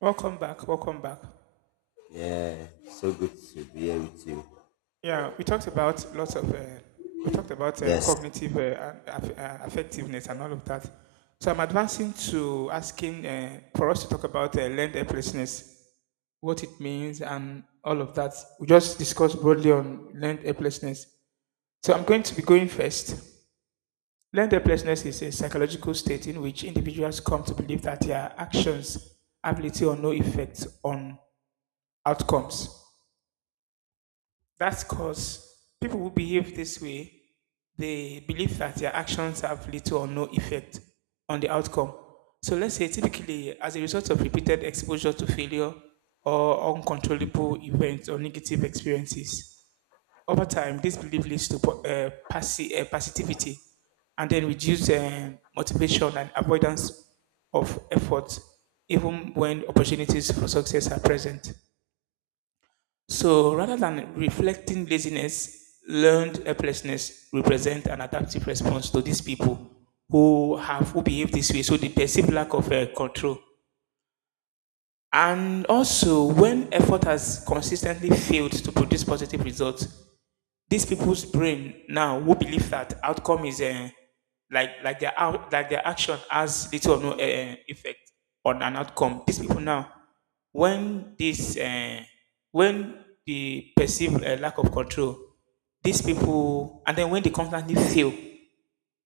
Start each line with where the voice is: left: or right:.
right: Welcome back. Welcome back.
left: Yeah, so good to be here with you.
right: Yeah, we talked about lots of we talked about
left: Yes,
right: cognitive and effectiveness and all of that. So I'm advancing to asking for us to talk about learned helplessness, what it means, and all of that. We just discussed broadly on learned helplessness. So I'm going to be going first. Learned helplessness is a psychological state in which individuals come to believe that their actions have little or no effect on outcomes. That's because people who behave this way, they believe that their actions have little or no effect on the outcome. So let's say typically as a result of repeated exposure to failure or uncontrollable events or negative experiences. Over time, this belief leads to passivity and then reduce motivation and avoidance of effort even when opportunities for success are present. So rather than reflecting laziness, learned helplessness represent an adaptive response to these people who behave this way. So the perceived lack of control. And also, when effort has consistently failed to produce positive results, these people's brain now who believe that outcome is like their out like their action has little or no effect on an outcome. These people now, when this uh, when they perceive a lack of control, these people and then when they constantly fail,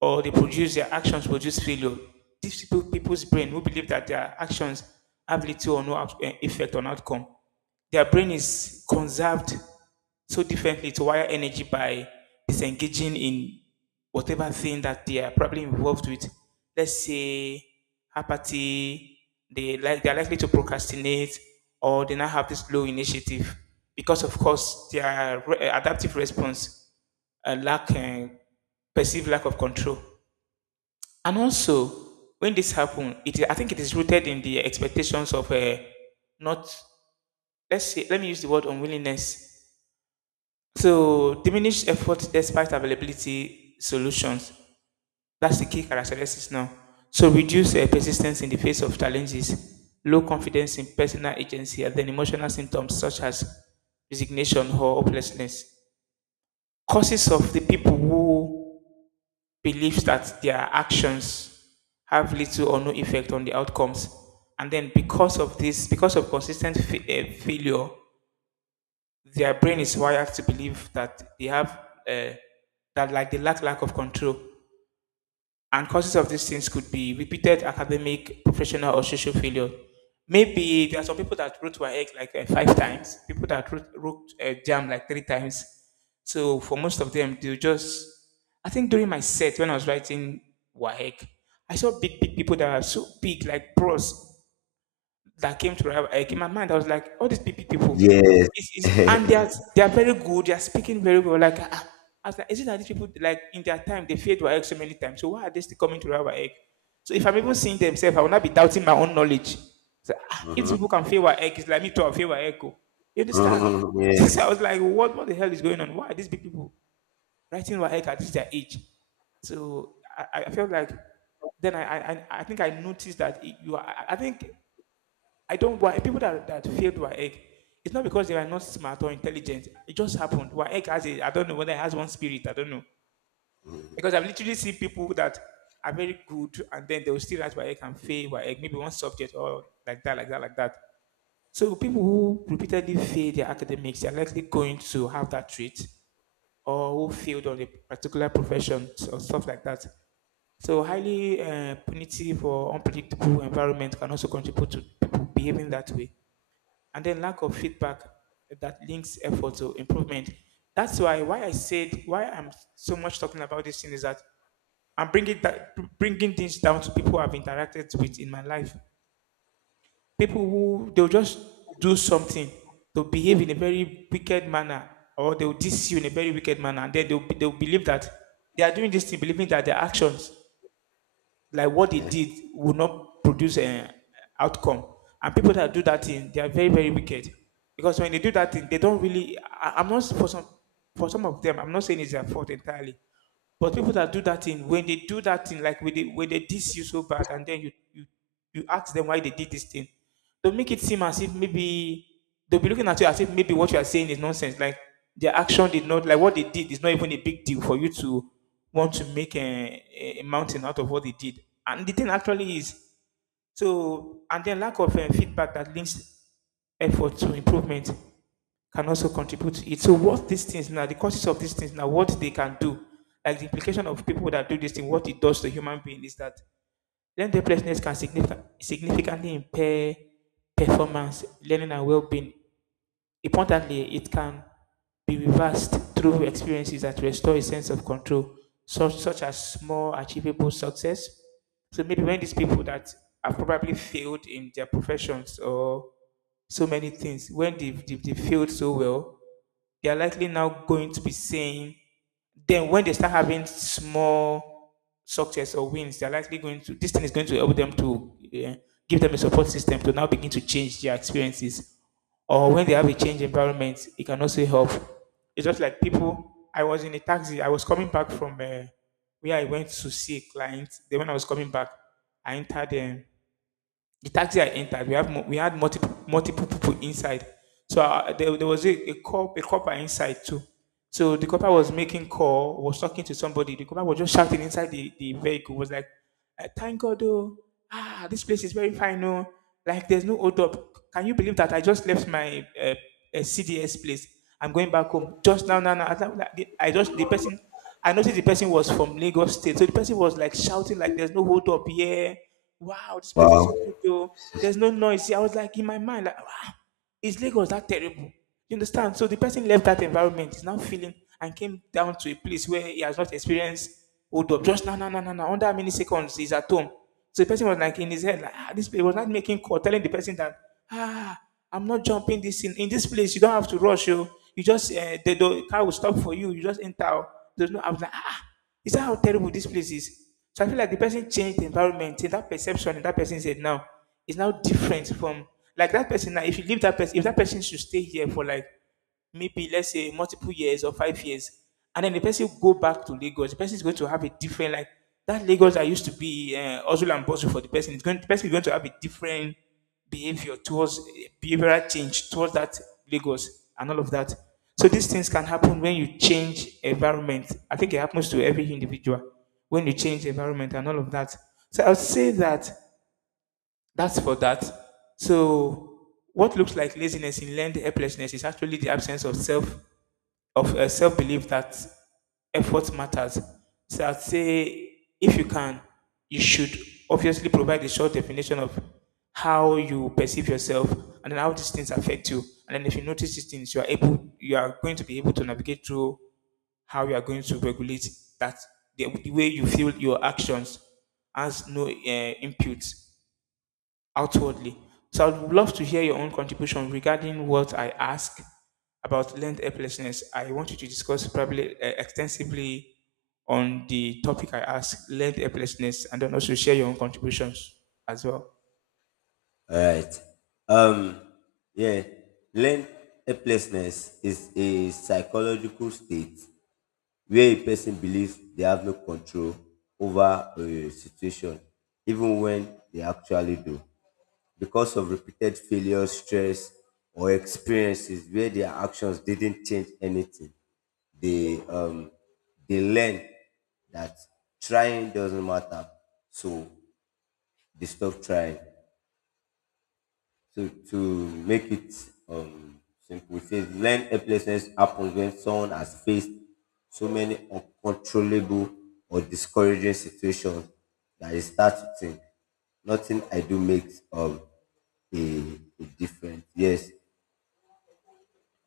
right: or they produce their actions produce failure. These people, people's brain who believe that their actions have little or no effect on outcome. Their brain is conserved so differently to wire energy by disengaging in whatever thing that they are probably involved with. Let's say apathy, they're likely to procrastinate or they now have this low initiative because of course their adaptive response uh, lack eh, perceived lack of control. And also, when this happened, it I think it is rooted in the expectations of not, let's say let me use the word unwillingness. So diminished effort despite availability solutions. That's the key characteristics now. So reduce persistence in the face of challenges, low confidence in personal agency, and then emotional symptoms such as resignation or hopelessness. Causes of the people who believes that their actions have little or no effect on the outcomes. And then, because of this, because of consistent failure, their brain is wired to believe that they have uh, that, like, they lack of control and causes of these things could be repeated academic, professional, or social failure. Maybe there are some people that wrote WAEC like five times, people that wrote JAM like three times. So for most of them, they just, I think during my set when I was writing WAEC, I saw big, big people that are so big, like pros that I came my mind. I was like, all these PP people,
left: yes,
right: and they are they are very good. They are speaking very well. Like, ah, ah. I was like, is it that these people like in their time they failed Waec so many times? So why are they still coming to Rabbi? So if I'm even seeing themselves, I will not be doubting my own knowledge. So if these
left: uh-huh.
right: people can fail Waec, it's like me too. I fail Waec, oh. You understand?
left: Mhm.
right: So
left: yeah,
right: I was like, what the hell is going on? Why are these big people writing Waec at this their age? So I felt like then I think I noticed that you are, I think I don't why people that failed WAEC, it's not because they are not smart or intelligent. It just happened. WAEC has a, I don't know whether it has one spirit, I don't know. Because I've literally seen people that are very good and then they will still write WAEC and fail WAEC, maybe one subject or like that, like that, like that. So people who repeatedly fail their academics are likely going to have that trait or who failed on a particular profession or stuff like that. So highly punitive or unpredictable environment can also contribute to people behaving that way and then lack of feedback that links effort to improvement. That's why I said why I'm so much talking about this thing is that I'm bringing things down to people I've interacted with in my life. People who they'll just do something, they'll behave in a very wicked manner, or they'll diss you in a very wicked manner, and then they'll believe that they are doing this thing, believing that their actions like what they
left: yes.
right: did will not produce an outcome. And people that do that thing, they are very, very wicked. Because when they do that thing, they don't really. I'm not for some of them. I'm not saying it's their fault entirely, but people that do that thing, when they do that thing, like when they diss you so bad, and then you ask them why they did this thing, they'll make it seem as if maybe they'll be looking at you as if maybe what you are saying is nonsense. Like their action did not like what they did is not even a big deal for you to want to make a mountain out of what they did. And the thing actually is so, and then lack of feedback that links effort to improvement can also contribute to it. So what these things now, the causes of these things now, what they can do, like the implication of people that do this thing, what it does to human being is that learning helplessness can significantly impair performance, learning and well-being. Importantly, it can be reversed through experiences that restore a sense of control, such as small achievable success. So maybe when these people that have probably failed in their professions or so many things, when they've failed so well, they are likely now going to be saying, then when they start having small success or wins, they're likely going to, this thing is going to help them to give them a support system to now begin to change their experiences. Or when they have a change environment, it can also help. It's just like people, I was in a taxi, I was coming back from where I went to see a client. Then when I was coming back, I entered the taxi I entered, we had multiple people inside. So there, there was a copper inside too. So the copper was making call, was talking to somebody. The copper was just shouting inside the vehicle, was like, Thank God, oh, ah, this place is very fine, oh, like there's no hold up. Can you believe that I just left my CDS place? I'm going back home just now, now, now." I thought that I just the person, I noticed the person was from Lagos State, so the person was like shouting like, "There's no hold up here. Wow, this
left: Wow.
right: place is so
left: All
right: good though. There's no noise." See, I was like in my mind, like, wow, is Lagos that terrible? You understand? So the person left that environment, is now feeling and came down to a place where he has not experienced hold up. Just now, now, now, now, now, under how many seconds he's at home. So the person was like in his head, like, ah, this place was not making call, telling the person that, ah, I'm not jumping this in this place. You don't have to rush. You just, the car will stop for you. You just enter, oh." There's no, I was like, ah, is that how terrible this place is? So I feel like the person changed the environment, and that perception in that person said now is now different from like that person. Now, if you leave that person, if that person should stay here for like maybe let's say multiple years or 5 years, and then the person go back to Lagos, the person is going to have a different like that Lagos that used to be hustle and bustle for the person. It's going the person is going to have a different behavioral change towards that Lagos and all of that. So these things can happen when you change environment. I think it happens to every individual when you change environment and all of that. So I would say that that's for that. So what looks like laziness in learned helplessness is actually the absence of self of a self belief that effort matters. So I'd say if you can, you should obviously provide a short definition of how you perceive yourself and then how these things affect you. And then if you notice these things, you are going to be able to navigate through how you are going to regulate that the way you feel your actions has no input outwardly. So I would love to hear your own contribution regarding what I ask about learned helplessness. I want you to discuss probably extensively on the topic I asked, learned helplessness, and then also share your own contributions as well.
left: right. Um. Yeah. Learn helplessness is a psychological state where a person believes they have no control over a situation, even when they actually do. Because of repeated failures, stress, or experiences where their actions didn't change anything. They um they learn that trying doesn't matter, so they stop trying. So to make it um, simple, it says learn helplessness happens when someone has faced so many uncontrollable or discouraging situations that they start to think nothing I do makes a, a difference. Yes.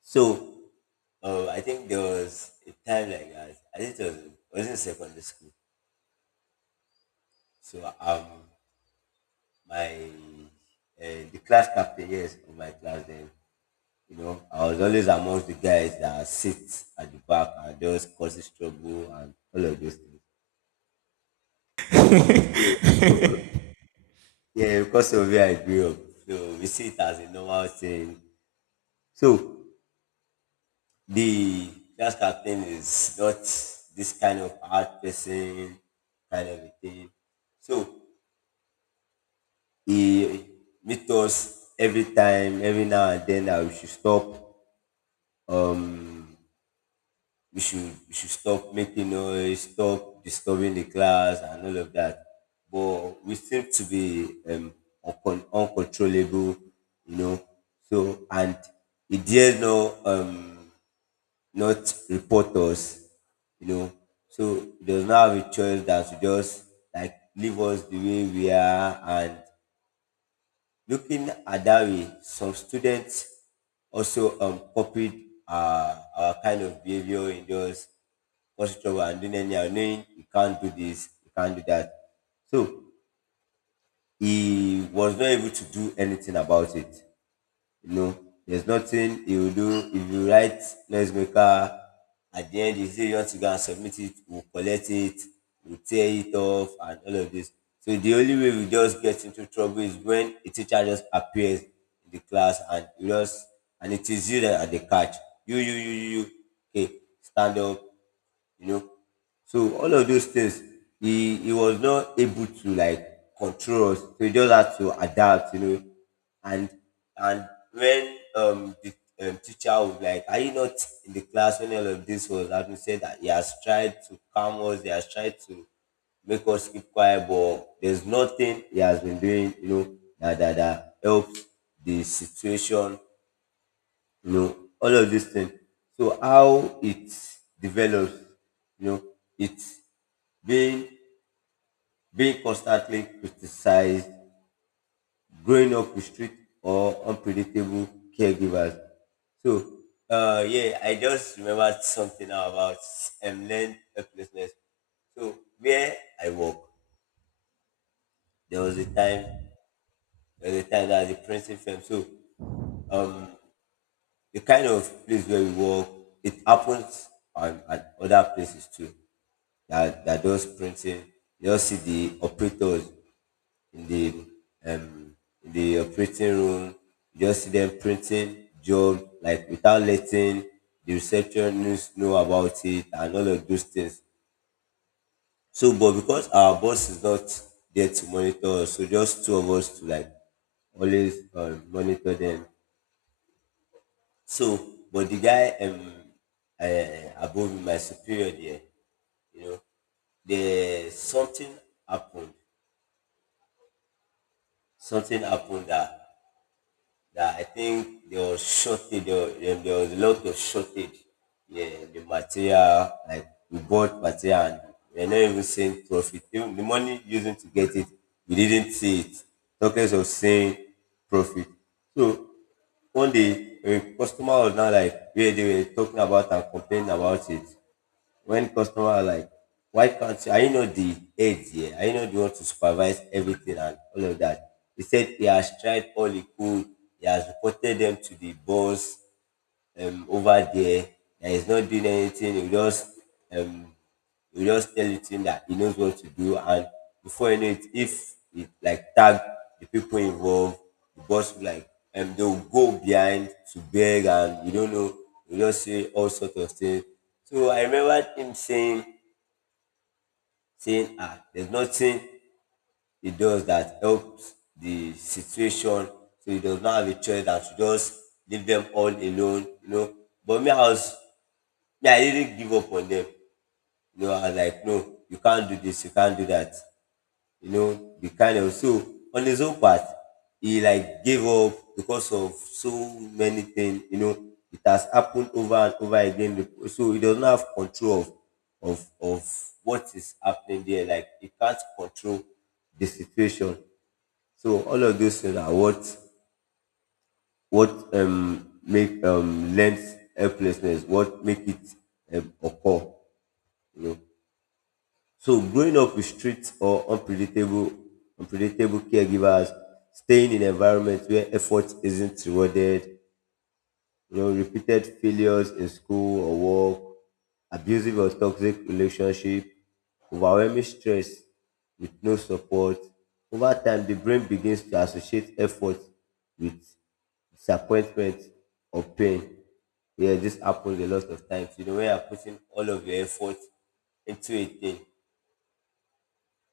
left: So I think there was a time like that. I think it was, I was in secondary school. So my uh, the class captain, yes, of my class then. You know, I was always amongst the guys that sit at the back and just causes trouble and all of those things. So, yeah, because of where I grew up, so we see it as a normal thing. So the class captain is not this kind of hard person, kind of a thing. So he meet us every time, every now and then that we should stop. Um, we should we should stop making noise, stop disturbing the class, and all of that. But we seem to be uncontrollable, you know. So and he dare no not report us, you know. So he does not have a choice than to just like leave us the way we are, and looking at that way, some students also copied our kind of behavior in those causing trouble and doing anyhow, knowing you can't do this, you can't do that. So he was not able to do anything about it. You know, there's nothing he will do. If you write noisemaker, at the end, you say you want to go and submit it, we'll collect it, we'll tear it off, and all of this. So the only way we just get into trouble is when a teacher just appears in the class and you just, and it is you that are the catch. You, you, you, you, you. Okay, stand up, you know. So all of those things, he was not able to like control us. So he just had to adapt, you know. And and when the teacher was like, "Are you not in the class when all of this was happening?" Said that he has tried to calm us. He has tried to make us keep quiet, but there's nothing he has been doing, you know, that helps the situation, you know, all of these things. So how it develops, you know, it's being being constantly criticized, growing up with strict or unpredictable caregivers. So yeah, I just remembered something now about learned helplessness. So where I work, there was a time there was a time that the printing firm. So um the kind of place where we work, it happens at other places too, that that does printing. You just see the operators in the um in the operating room. You just see them printing job like without letting the receptionists know about it and all of those things. So, but because our boss is not there to monitor us, so just two of us to like always monitor them. So, but the guy above me, my superior there, you know, there happened something happened that that I think there was shortage. There was a lot of shortage. Yeah, the material, like we bought material and we're not even seeing profit. Even the money using to get it, we didn't see it. Talking of seeing profit. So one day a customer was now like where they were talking about and complaining about it, when customer are like, why can't you? I know the aides here. I know they want to supervise everything and all of that. He said he has tried all he could. He has reported them to the boss over there and he's not doing anything. Um, he'll just tell you thing that he knows what to do, and before you know it, if it like tag the people involved, the boss will like they'll go behind to beg, and you don't know, you just say all sorts of things. So I remember him saying, ah, there's nothing he does that helps the situation. So he does not have a choice than to just leave them all alone, you know. But me, I was, yeah, I didn't give up on them. You know, I was like, no, you can't do this, you can't do that. You know, the kind of, so on his own part, he like gave up because of so many things. You know, it has happened over and over again. So he doesn't have control of of what is happening there. Like he can't control the situation. So all of those things are what make lends helplessness, what make it occur. You know. So growing up with strict or unpredictable caregivers, staying in environments where effort isn't rewarded, you know, repeated failures in school or work, abusive or toxic relationship, overwhelming stress with no support. Over time, the brain begins to associate effort with disappointment or pain. Yeah, this happens a lot of times. You know, when you're putting all of your effort into a thing,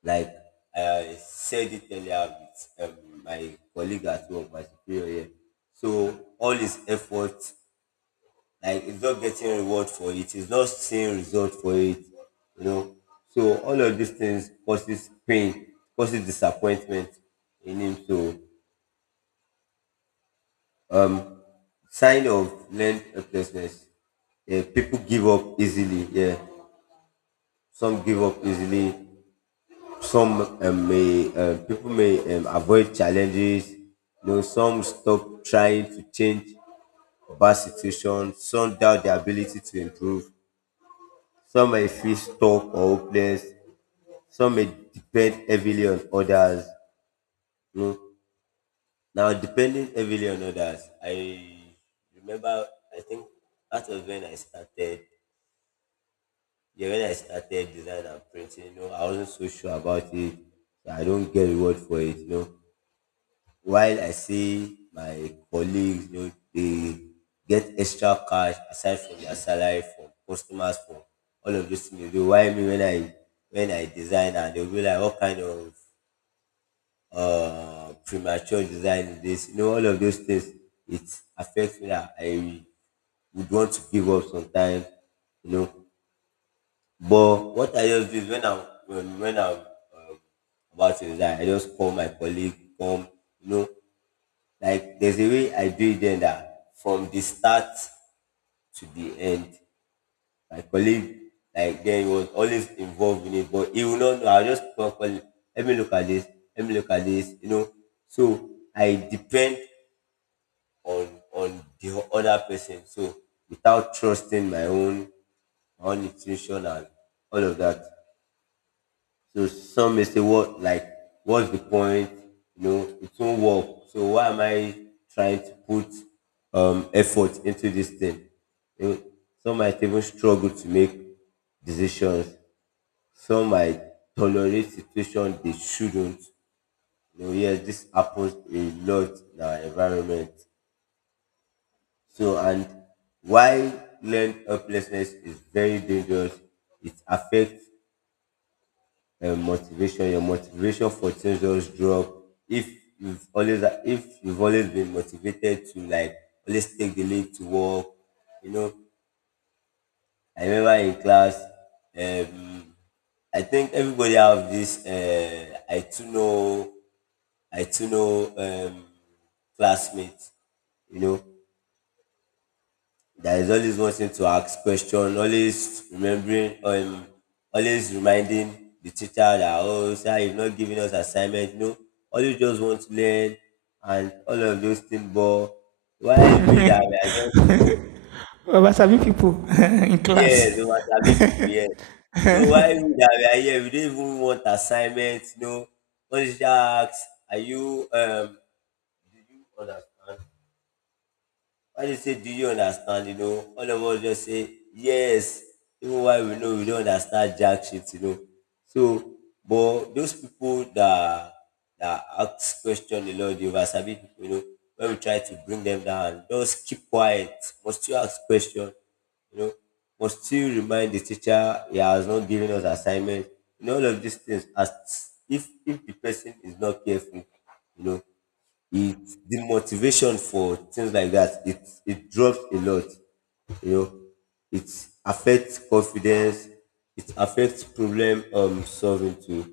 left: like I said it earlier with my colleague at work, my superior here. So all his effort, like it's not getting reward for it, it's not seeing result for it, you know. So all of these things causes pain, causes disappointment in him. So sign of learned helplessness. Yeah, people give up easily. Yeah, some give up easily. Some may people may avoid challenges, you know, some stop trying to change bad situations, some doubt their ability to improve, some may feel stuck or hopeless, some may depend heavily on others, you know. Now depending heavily on others, I remember, I think that was when I started, yeah, when I started design and printing, you know, I wasn't so sure about it. So I don't get reward for it, you know. While I see my colleagues, you know, they get extra cash aside from their salary from customers, from all of those things they do. Why me? When I design and they'll be like, what kind of premature design is this? You know, all of those things, it affects me that I would want to give up sometimes, you know. But what I just do is when I'm when I'm about to design, I just call my colleague, come, you know, like there's a way I do it then, that from the start to the end, my colleague, like then he was always involved in it, but he will not know. I'll just call, let me look at this, let me look at this, you know. So I depend on the other person. So without trusting my own, my own intuition and all of that. So some may say, what like, what's the point? You know, it won't work. So why am I trying to put effort into this thing? You know, some might even struggle to make decisions. Some might tolerate situations they shouldn't. You know, yes, this happens a lot in our environment. So, and why learned helplessness is very dangerous, it affects motivation, your motivation for things just drop. if if you've always been motivated to like always take the lead to work, you know, I remember in class, um I think everybody have this I too know, i too know um classmate, you know, there is always wanting to ask question, always remembering, always reminding the teacher that oh sir, you've not given us assignment. No, always just want to learn and all of those things. But while we that we are just,
right: Wasabi people in
left: yes, we
right: class.
left: are serving people, yes. So while we that we are here, we don't even want assignment. No, what is that? Are you um? Do you understand? When they say, do you understand? You know, all of us just say, yes, even while we know we don't understand jack shit, you know. So, but those people that that ask question a lot, the oversabi people, you know, when we try to bring them down, just keep quiet, must you ask question, you know, must you remind the teacher he has not given us assignment. You know, all of these things, as if the person is not careful, you know, it the motivation for things like that it drops a lot, you know. It affects confidence. It affects problem solving too,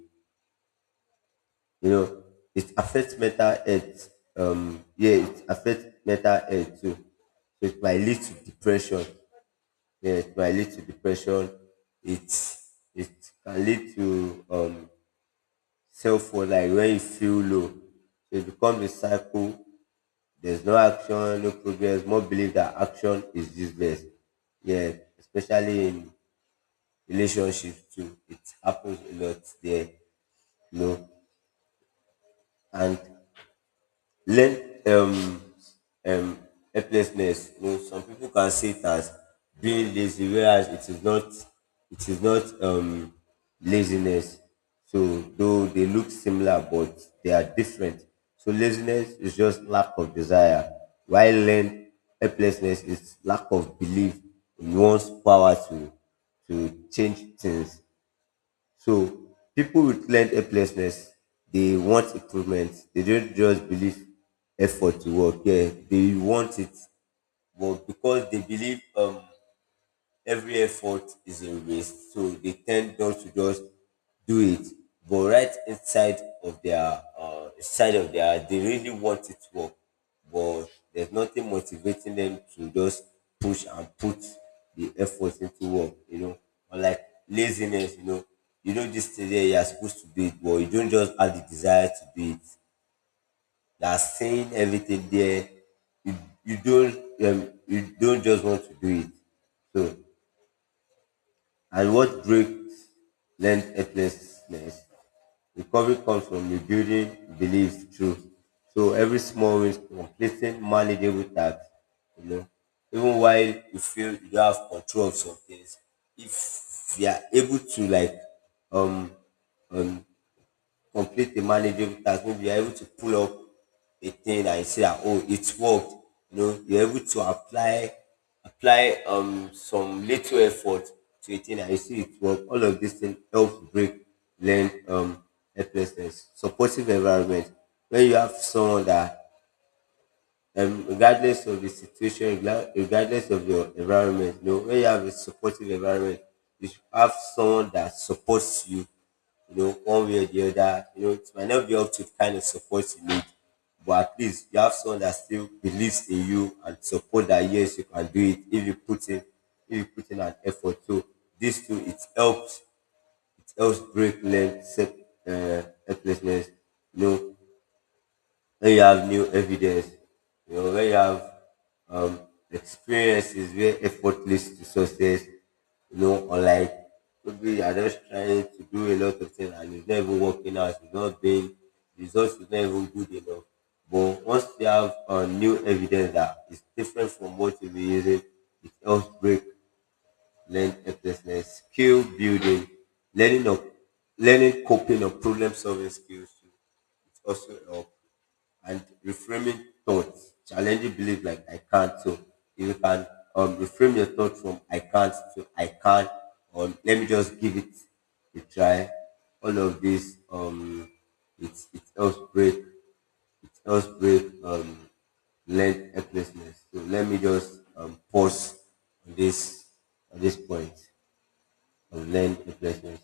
left: you know. It affects mental health. Yeah, it affects mental health too. So it might lead to depression. Yeah, it might lead to depression. It it can lead to self worth, like when you feel low. So it becomes a cycle. There's no action, no progress. More believe that action is useless. Yeah, especially in relationships too. It happens a lot there, you know. And learn um um helplessness, you know, some people can see it as being lazy, whereas it is not. It is not laziness. So though they look similar, but they are different. So laziness is just lack of desire, while learn helplessness is lack of belief in one's power to change things. So people with learned helplessness, they want improvement. They don't just believe effort to work. Yeah, they want it, but because they believe every effort is a waste. So they tend not to just do it, but right inside of their side of their, they really want it to work, but there's nothing motivating them to just push and put the effort into work. You know, or like laziness. You know this today you are supposed to do it, but you don't just have the desire to do it. You are saying everything there. You, you don't you don't just want to do it. So and what breaks learned helplessness? Recovery comes from rebuilding beliefs truth. So every small win, completing manageable tasks, you know, even while you feel you don't have control of some things, if you are able to like um um complete the manageable task. Maybe you're able to pull up a thing and say that, oh, it's worked. You know, you're able to apply some little effort to a thing and you see it work. All of these things help break learn helplessness. Supportive environment. When you have someone that regardless of the situation, regardless of your environment, you know, when you have a supportive environment, you should have someone that supports you, you know, one way or the other. You know, it might not be up to the kind of support you need, but at least you have someone that still believes in you and support that yes, you can do it if you put in an effort. So this too, it helps break length, helplessness, you know, when you have new evidence, you know, when you have um, experiences where effort leads to success, you know, or like maybe you are just trying to do a lot of things and it's not even working out, it's not being, the results is not even good enough. But once you have new evidence that is different from what you've been using, it helps break learned helplessness. Skill building, learning of learning coping or problem solving skills. Too. It also helps. And reframing thoughts, challenging belief like I can't. So if you can reframe your thoughts from I can't to I can, or let me just give it a try. All of this, it's it helps break learned helplessness. So let me just pause on this point of learned helplessness.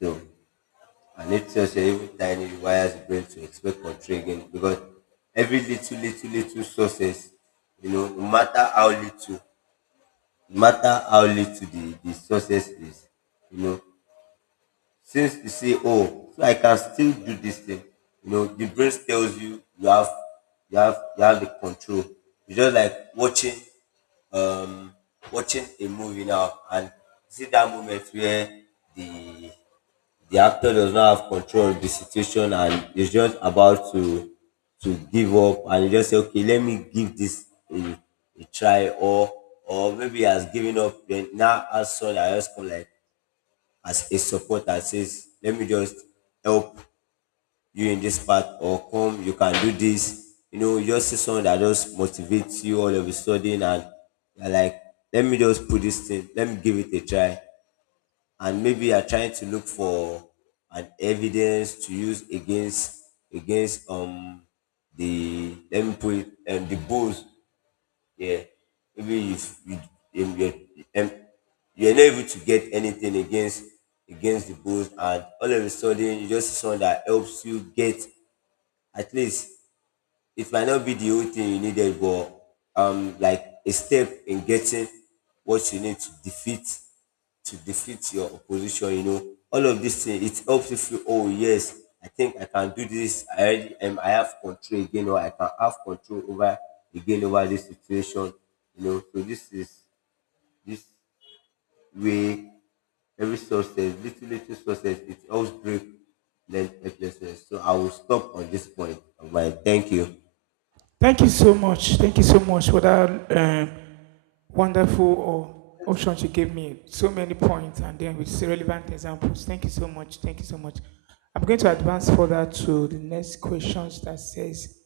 left: So and it tells you even tiny rewires the brain to expect control again, because every little, little, little success, you know, no matter how little, no matter how little the success is, you know, since you say, oh, so I can still do this thing, you know, the brain tells you you have the control. It's just like watching um watching a movie now and see that moment where the the actor does not have control of the situation and is just about to give up, and he just say, okay, let me give this a, a try, or maybe he has given up. Then now as soon, I just come like as a support and says, let me just help you in this part, or come, you can do this. You know, you just see someone that just motivates you all of a sudden, and you're like, let me just put this thing, let me give it a try. And maybe you are trying to look for an evidence to use against against um the, let me put it, the bulls. Yeah, maybe you um, you're, um, you're not able to get anything against the bulls, and all of a sudden you just see someone that helps you get at least, it might not be the whole thing you needed, but like a step in getting what you need to defeat your opposition. You know, all of these things, it helps you feel, oh yes, I think I can do this. I already am. I have control again, or I can have control over again over this situation. You know, so this is this way every success, little little success, it helps break mental helplessness. So I will stop on this point of mine. Thank you.
right: Thank you so much. Thank you so much for that. Wonderful option she gave me. So many points and then with relevant examples. Thank you so much. Thank you so much. I'm going to
left: Yeah.
right: advance further to the next questions that says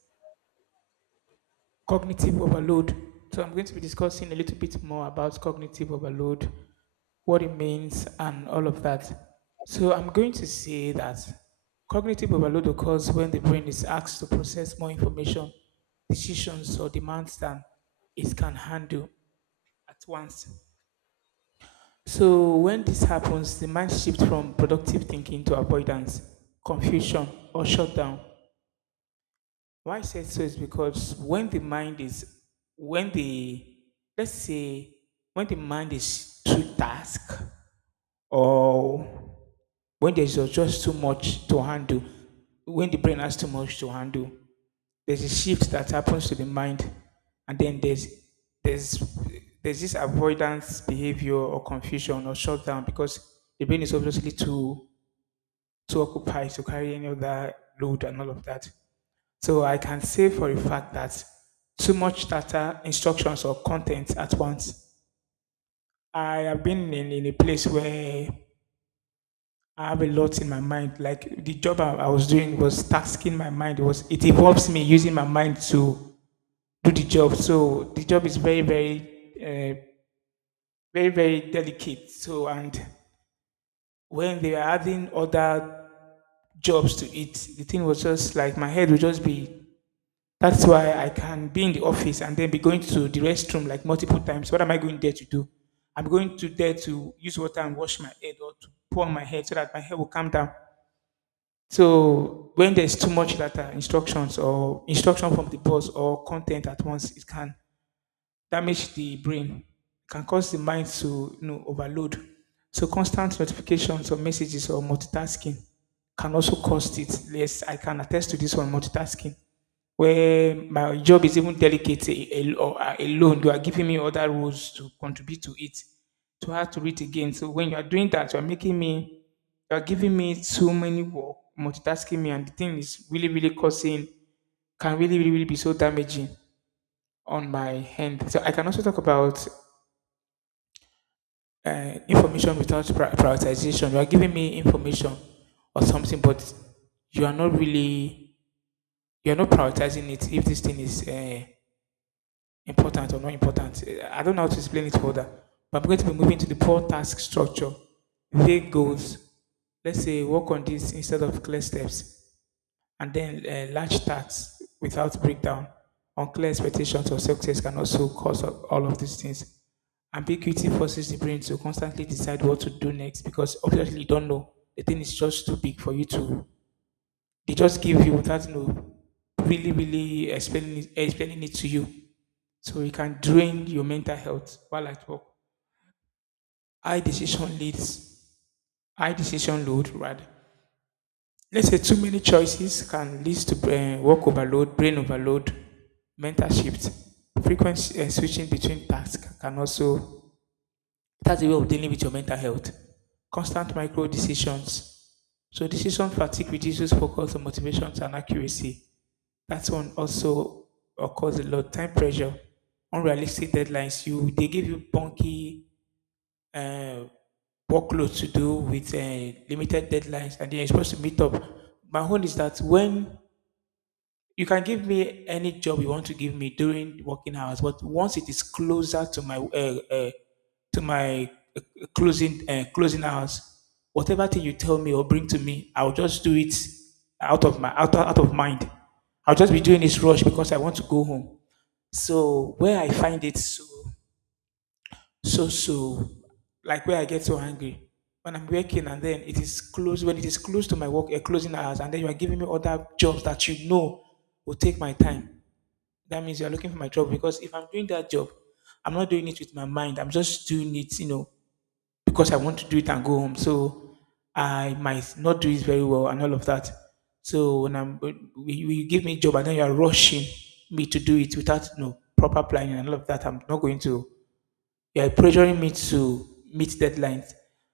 right: cognitive overload. So I'm going to be discussing a little bit more about cognitive overload, what it means, and all of that. So I'm going to say that cognitive overload occurs when the brain is asked to process more information, decisions, or demands than it can handle at once. So when this happens, the mind shifts from productive thinking to avoidance, confusion, or shutdown. Why I said so is because when the, let's say, when the mind is too task or when there's just too much to handle, when the brain has too much to handle, there's a shift that happens to the mind and then there's there's this avoidance behavior or confusion or shutdown because the brain is obviously too occupied to carry any other load and all of that. So I can say for a fact that too much data, instructions or content at once. I have been in a place where I have a lot in my mind. Like the job I was doing was tasking my mind. It was it involves me using my mind to do the job. So the job is uh, very, very delicate. So and when they were adding other jobs to it, the thing was just like my head would just be. That's why I can be in the office and then be going to the restroom like multiple times. What am I going there to do? I'm going to there to use water and wash my head or to pour on my head so that my head will calm down. So when there's too much data instructions or instruction from the boss or content at once, it can damage the brain, can cause the mind to, you know, overload. So constant notifications or messages or multitasking can also cause it. Yes, I can attest to this one, multitasking. Where my job is even delicate alone, you are giving me other roles to contribute to it. To have to read again. So when you are doing that, you are making me, you are giving me so many work, multitasking me, and the thing is really, really causing, can really be so damaging on my hand. So I can also talk about information without prioritization. You are giving me information or something, but you are not really you are not prioritizing it. If this thing is important or not important. I don't know how to explain it further. But I'm going to be moving to the poor task structure, vague goals. Let's say work on this instead of clear steps, and then large tasks without breakdown. Unclear expectations or success can also cause all of these things. Ambiguity forces the brain to constantly decide what to do next because obviously you don't know. The thing is just too big for you to. They just give you without, you know, really explaining it to you. So it can drain your mental health while at work. High decision leads, high decision load rather. Let's say too many choices can lead to brain, work overload, brain overload, mental shift. Frequent switching between tasks can also that's the way of dealing with your mental health. Constant micro decisions. So decision fatigue reduces focus on motivations and accuracy. That one also occurs a lot. Time pressure, unrealistic deadlines. You they give you bunky uh, workload to do with limited deadlines, and then you're supposed to meet up. My own is that when you can give me any job you want to give me during working hours, but once it is closer to my closing closing hours, whatever thing you tell me or bring to me, I'll just do it out of my out of mind. I'll just be doing this rush because I want to go home. So where I find it so so so like where I get so angry when I'm working and then it is close when it is close to my work closing hours and then you are giving me other jobs that, you know, will take my time. That means you're looking for my trouble because if I'm doing that job, I'm not doing it with my mind. I'm just doing it, you know, because I want to do it and go home. So I might not do it very well and all of that. So when you give me a job and then you're rushing me to do it without, you know, proper planning and all of that, I'm not going to. You're pressuring me to meet deadlines,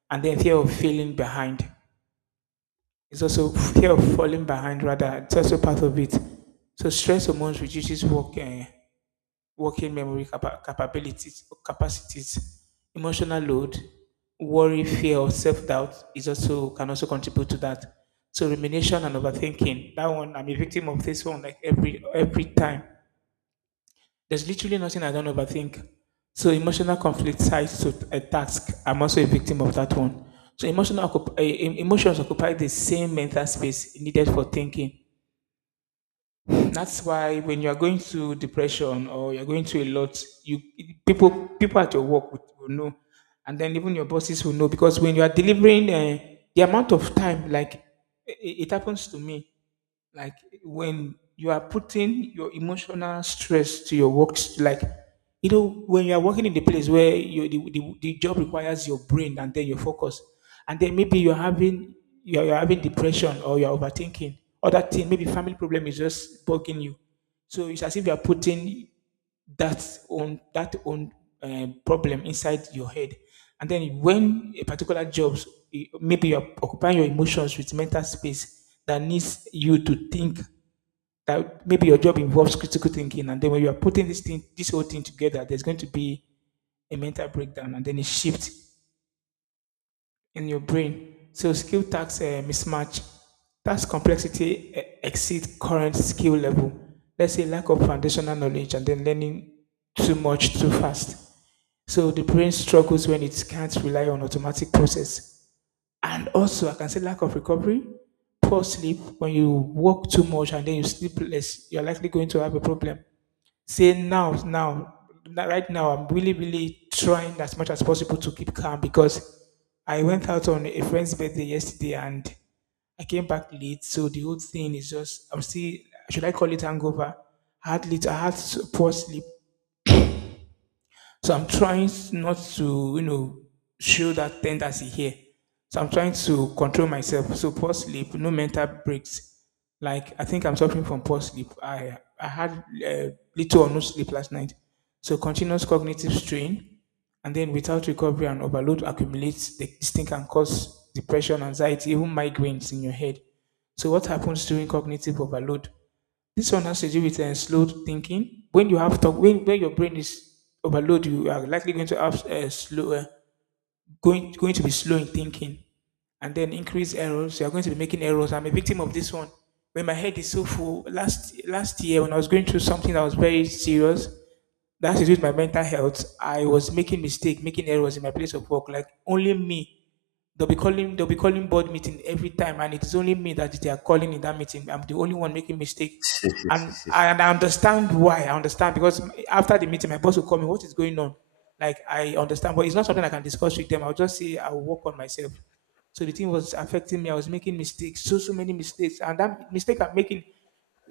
right: and then fear of feeling behind. It's also fear of falling behind, rather, it's also part of it. So stress hormones reduces work. Eh, working memory capabilities capacities, emotional load, worry, fear, or self-doubt is also can also contribute to that. So rumination and overthinking. That one, I'm a victim of this one like every time. There's literally nothing I don't overthink. So emotional conflict sides to a task. I'm also a victim of that one. So emotional occup- eh, em- emotions occupy the same mental space needed for thinking. That's why when you're going through depression or you're going through a lot, you people people at your work will know, and then even your bosses will know because when you are delivering the amount of time, like it happens to me, like when you are putting your emotional stress to your works, like you know when you are working in the place where you the job requires your brain and then your focus, and then maybe you're having depression or you're overthinking other thing, maybe family problem is just bugging you. So it's as if you're putting that own problem inside your head, and then when a particular job, eh, maybe you're occupying your emotions with mental space that needs you to think, that maybe your job involves critical thinking, and then when you are putting this whole thing together, there's going to be a mental breakdown and then a shift in your brain. So skill tax, mismatch, task complexity exceeds current skill level, let's say lack of foundational knowledge, and then learning too much too fast. So the brain struggles when it can't rely on automatic process. And also, I can say lack of recovery, poor sleep. When you work too much and then you sleep less, you're likely going to have a problem. Say now, right now, I'm really, really trying as much as possible to keep calm because I went out on a friend's birthday yesterday and I came back late, so the whole thing is just I'm still, should I call it hangover? I had poor sleep, so I'm trying not to, you know, show that tendency here. So I'm trying to control myself. So poor sleep, no mental breaks. Like I think I'm suffering from poor sleep. I had uh, little or no sleep last night. So continuous cognitive strain, and then without recovery and overload accumulates. This thing can cause depression, anxiety, even migraines in your head. So what happens during cognitive overload? This one has to do with slow thinking. When you have talk, when your brain is overloaded, you are likely going to have slow, going going to be slow in thinking, and then increase errors. You are going to be making errors. I'm a victim of this one. When my head is so full, last year when I was going through something that was very serious, that has to do with my mental health. I was making mistake, making errors in my place of work. Like only me, they'll be calling board meeting every time, and it's only me that they are calling in that meeting. I'm the only one making mistake. And I understand why. I understand because after the meeting my boss will call me, what is going on? Like I understand, but it's not something I can discuss with them. I'll just say I'll work on myself. So the thing was affecting me. I was making mistakes, so so many mistakes, and that mistake I'm making,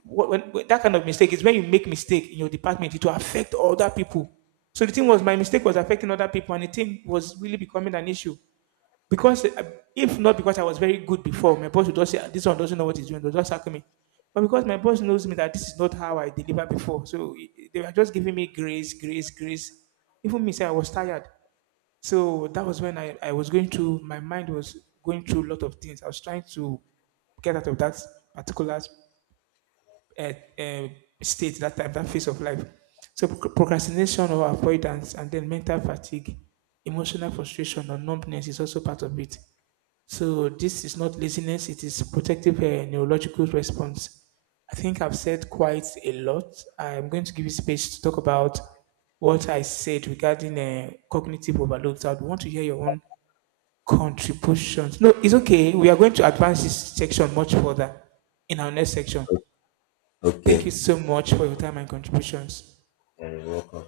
right: when that kind of mistake is, when you make mistake in your department, it will affect other people. So the thing was, my mistake was affecting other people, and the thing was really becoming an issue. Because if not because I was very good before, my boss would just say, "Ah, this one doesn't know what he's doing," they'll just sack me. But because my boss knows me that this is not how I deliver before, so they were just giving me grace, grace, grace. Even me, say I was tired. So that was when I was going through, my mind was going through a lot of things. I was trying to get out of that particular uh, uh, state, that time, that phase of life. So procrastination or avoidance, and then mental fatigue, emotional frustration or numbness is also part of it. So this is not laziness, it is protective neurological response. I think I've said quite a lot. I'm going to give you space to talk about what I said regarding cognitive overload. I would want to hear your own contributions. No, it's okay. We are going to advance this section much further in our next section. Thank
left: Okay.
right: you so much for your time and contributions.
left: You're welcome.